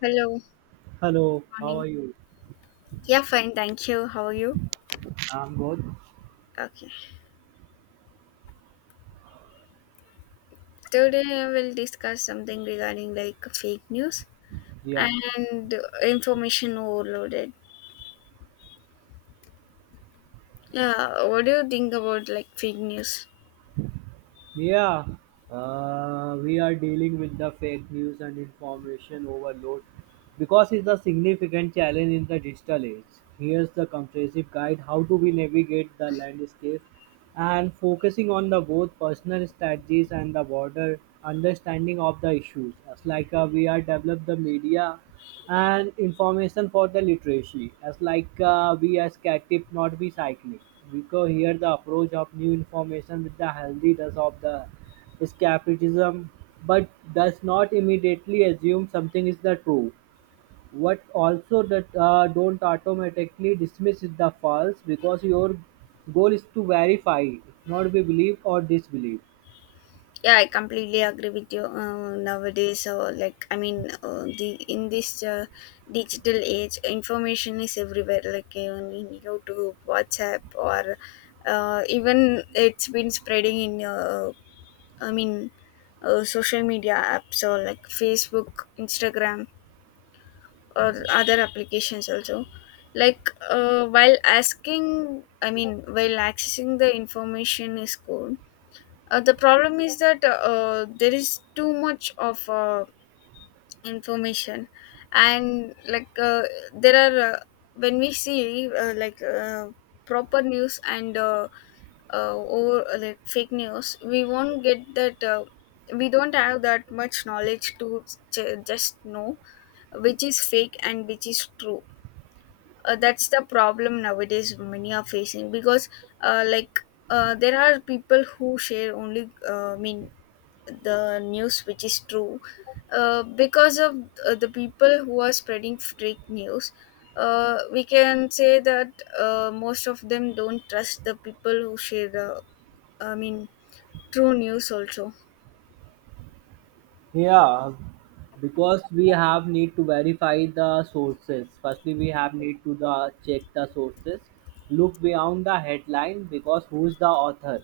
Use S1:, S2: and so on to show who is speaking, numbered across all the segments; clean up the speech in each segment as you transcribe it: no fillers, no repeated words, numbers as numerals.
S1: Hello.
S2: Hello, how
S1: Morning.
S2: are you?
S1: Yeah, fine. Thank you. How are you?
S2: I'm good.
S1: Okay. Today we'll discuss something regarding like fake news
S2: Yeah,
S1: and Information overloaded. Yeah, what do you think about like fake news?
S2: yeah. We are dealing with the fake news and information overload because it's a significant challenge in the digital age. Here's the comprehensive guide: how do we navigate the landscape, and focusing on the both personal strategies and the broader understanding of the issues. As like we are develop the media and information for the literacy as like we as cat tip not be cycling because here the approach of new information with the healthy does of the escapism but does not immediately assume something is the true, what also that don't automatically dismiss is the false because your goal is to verify, not be believe or disbelieve.
S1: Yeah, I completely agree with you. Nowadays, or like I mean, the in this digital age, information is everywhere. Like even in YouTube, WhatsApp, or even it's been spreading in I mean, social media apps or like Facebook, Instagram, or other applications also. Like while while accessing the information is cool. The problem is that there is too much of information, and like there are when we see proper news and over like fake news we won't get that we don't have that much knowledge to just know which is fake and which is true. That's the problem nowadays many are facing because uh, like there are people who share only the news which is true, because of the people who are spreading fake news, we can say that most of them don't trust the people who share the I mean true news also.
S2: Yeah, because we have need to verify the sources, firstly we have need to the check the sources, look beyond the headline because who's the author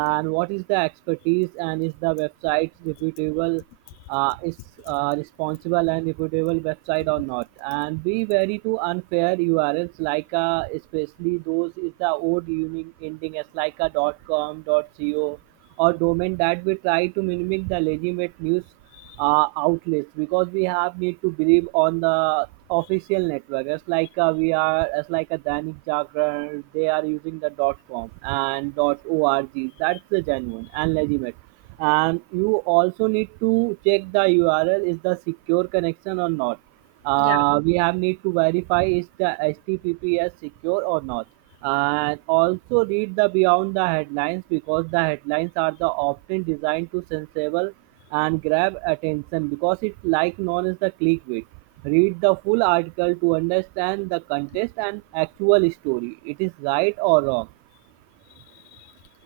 S2: and what is the expertise and is the website reputable, is responsible and reputable website or not, and be wary to unfair urls like especially those is the old ending as like a .com dot co or domain that we try to mimic the legitimate news outlets because we have need to believe on the official network as like we are as like a Dainik Jagran, they are using the .com and .org. That's the genuine and legitimate, and you also need to check the URL is the secure connection or not.
S1: Yeah.
S2: We have need to verify is the HTTPS secure or not, and also read the beyond the headlines because the headlines are the often designed to sensible and grab attention because it's like known as the clickbait. Read the full article to understand the context and actual story it is right or wrong.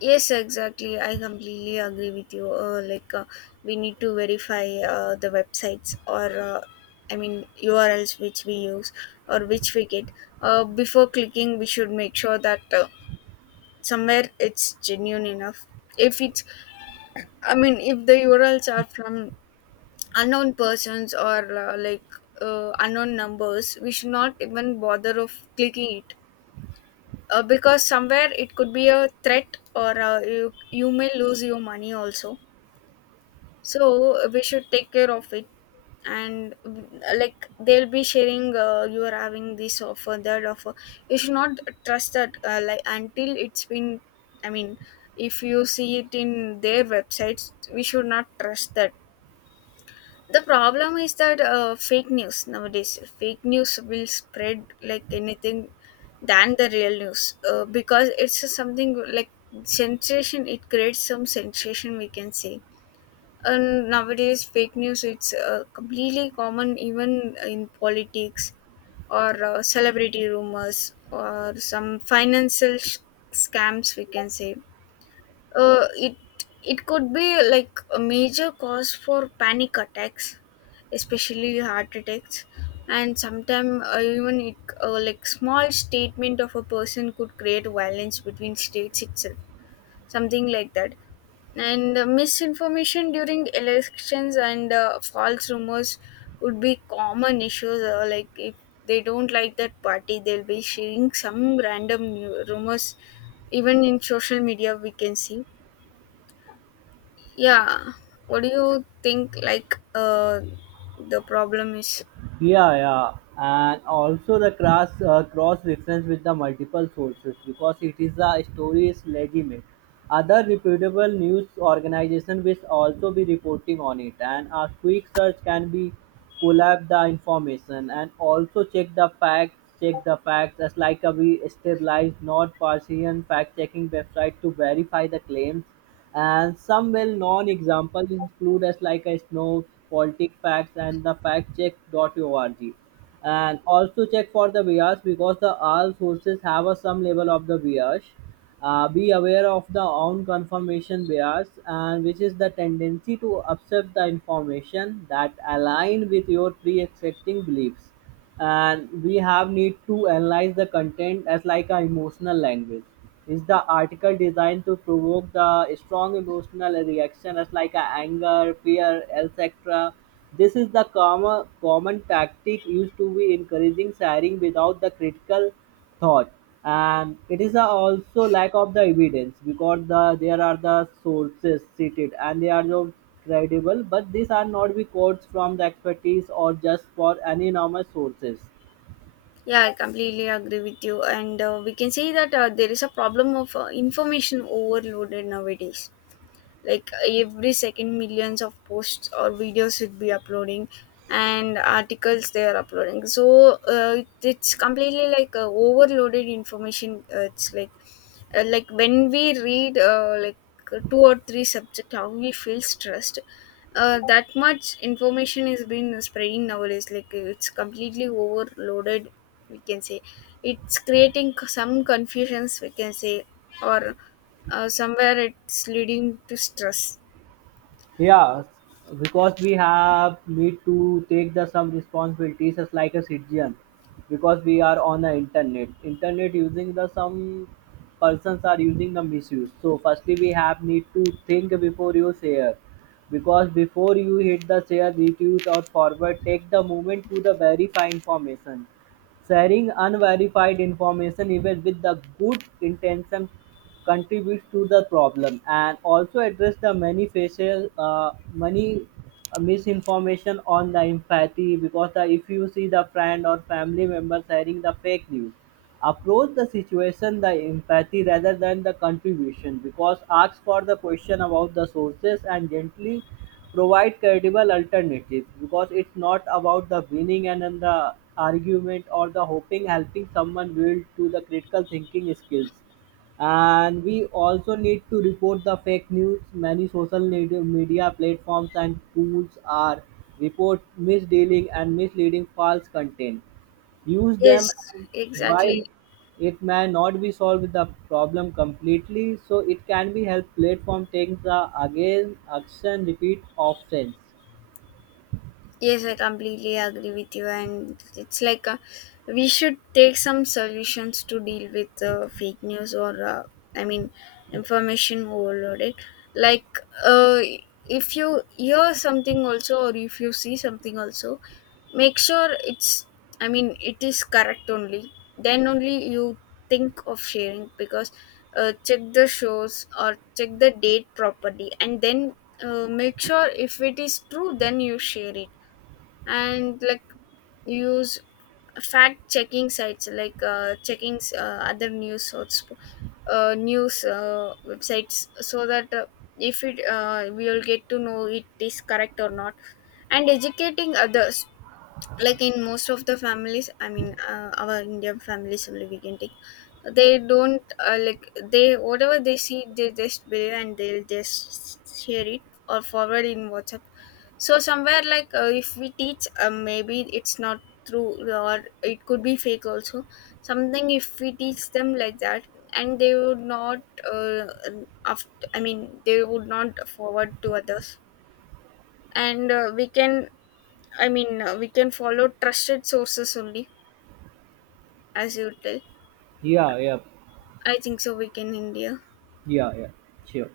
S1: Yes, exactly. I completely agree with you. We need to verify the websites or URLs which we use or which we get. Before clicking, we should make sure that somewhere it's genuine enough. If it's, I mean, If the URLs are from unknown persons or unknown numbers, we should not even bother of clicking it because somewhere it could be a threat, or you may lose your money also. So we should take care of it. And like they'll be sharing, you are having this offer, that offer, you should not trust that, like until it's been i mean if you see it in their websites we should not trust that. The problem is that, uh, fake news will spread like anything than the real news, because it's something like sensation, it creates some sensation, we can say. And nowadays fake news, it's completely common, even in politics or celebrity rumors or some financial scams, we can say. It it could be like a major cause for panic attacks, especially heart attacks. And sometimes even it like small statement of a person could create violence between states itself, something like that. And misinformation during elections and false rumors would be common issues. Like if they don't like that party, they'll be sharing some random new rumors, even in social media we can see. Yeah. What do you think like the problem is?
S2: Yeah, yeah, and also the cross reference with the multiple sources because it is a story is legitimate. Other reputable news organization will also be reporting on it, and a quick search can be collab the information and also check the facts. Check the facts as like a we stabilized, not Parsian fact checking website to verify the claims, and some well-known examples include as like a Snow, Politic Facts, and the factcheck.org. And also check for the bias because the all sources have a some level of the bias. Be aware of the own confirmation bias, and which is the tendency to accept the information that align with your pre-existing beliefs, and we have need to analyze the content as like a emotional language. Is the article designed to provoke the strong emotional reaction as like a anger, fear, etc? This is the common tactic used to be encouraging sharing without the critical thought, and it is a also lack of the evidence because the there are the sources cited and they are not credible, but these are not be quotes from the expertise or just for any normal sources.
S1: Yeah, I completely agree with you, and we can see that there is a problem of information overloaded nowadays. Like every second millions of posts or videos should be uploading and articles they are uploading, so it's completely like overloaded information. It's like when we read two or three subject, how we feel stressed. That much information is been spreading nowadays, like it's completely overloaded, we can say. It's creating some confusions, we can say. Or somewhere it's leading to stress.
S2: Yeah, because we have need to take the some responsibilities as like a citizen, because we are on the internet. Internet using the some persons are using the misuse. So firstly, we have need to think before you share, because before you hit the share, retweet or forward, take the moment to the verify information. Sharing unverified information, even with the good intention, contributes to the problem, and also address the many facial, many misinformation on the empathy because the, if you see the friend or family member sharing the fake news. Approach the situation the empathy rather than the contribution because ask for the question about the sources and gently provide credible alternatives, because it's not about the winning and then the argument or the hoping helping someone build to the critical thinking skills. And we also need to report the fake news. Many social media platforms and tools are report misdealing and misleading false content, use them.
S1: Yes,
S2: And while
S1: exactly.
S2: it may not be solved the problem completely, so it can be help platform take the again action repeat options.
S1: Yes, I completely agree with you, and it's like, we should take some solutions to deal with fake news, or I mean, information overloaded. Like, uh, if you hear something also, or if you see something also, make sure it is correct only. Then only you think of sharing. Because check the shows or check the date properly, and then make sure if it is true, then you share it. And like use fact checking sites like checking other news sorts news websites, so that if it we will get to know it is correct or not. And educating others, like in most of the families, our Indian families only we can take, they don't like, they whatever they see they just believe and they'll just share it or forward in WhatsApp. So somewhere like, if we teach, maybe it's not true or it could be fake also, something if we teach them like that, and they would not uh, after, I mean they would not forward to others. And we can, we can follow trusted sources only, as you tell.
S2: Yeah, yeah.
S1: I think so. We can India.
S2: Yeah, yeah. Sure.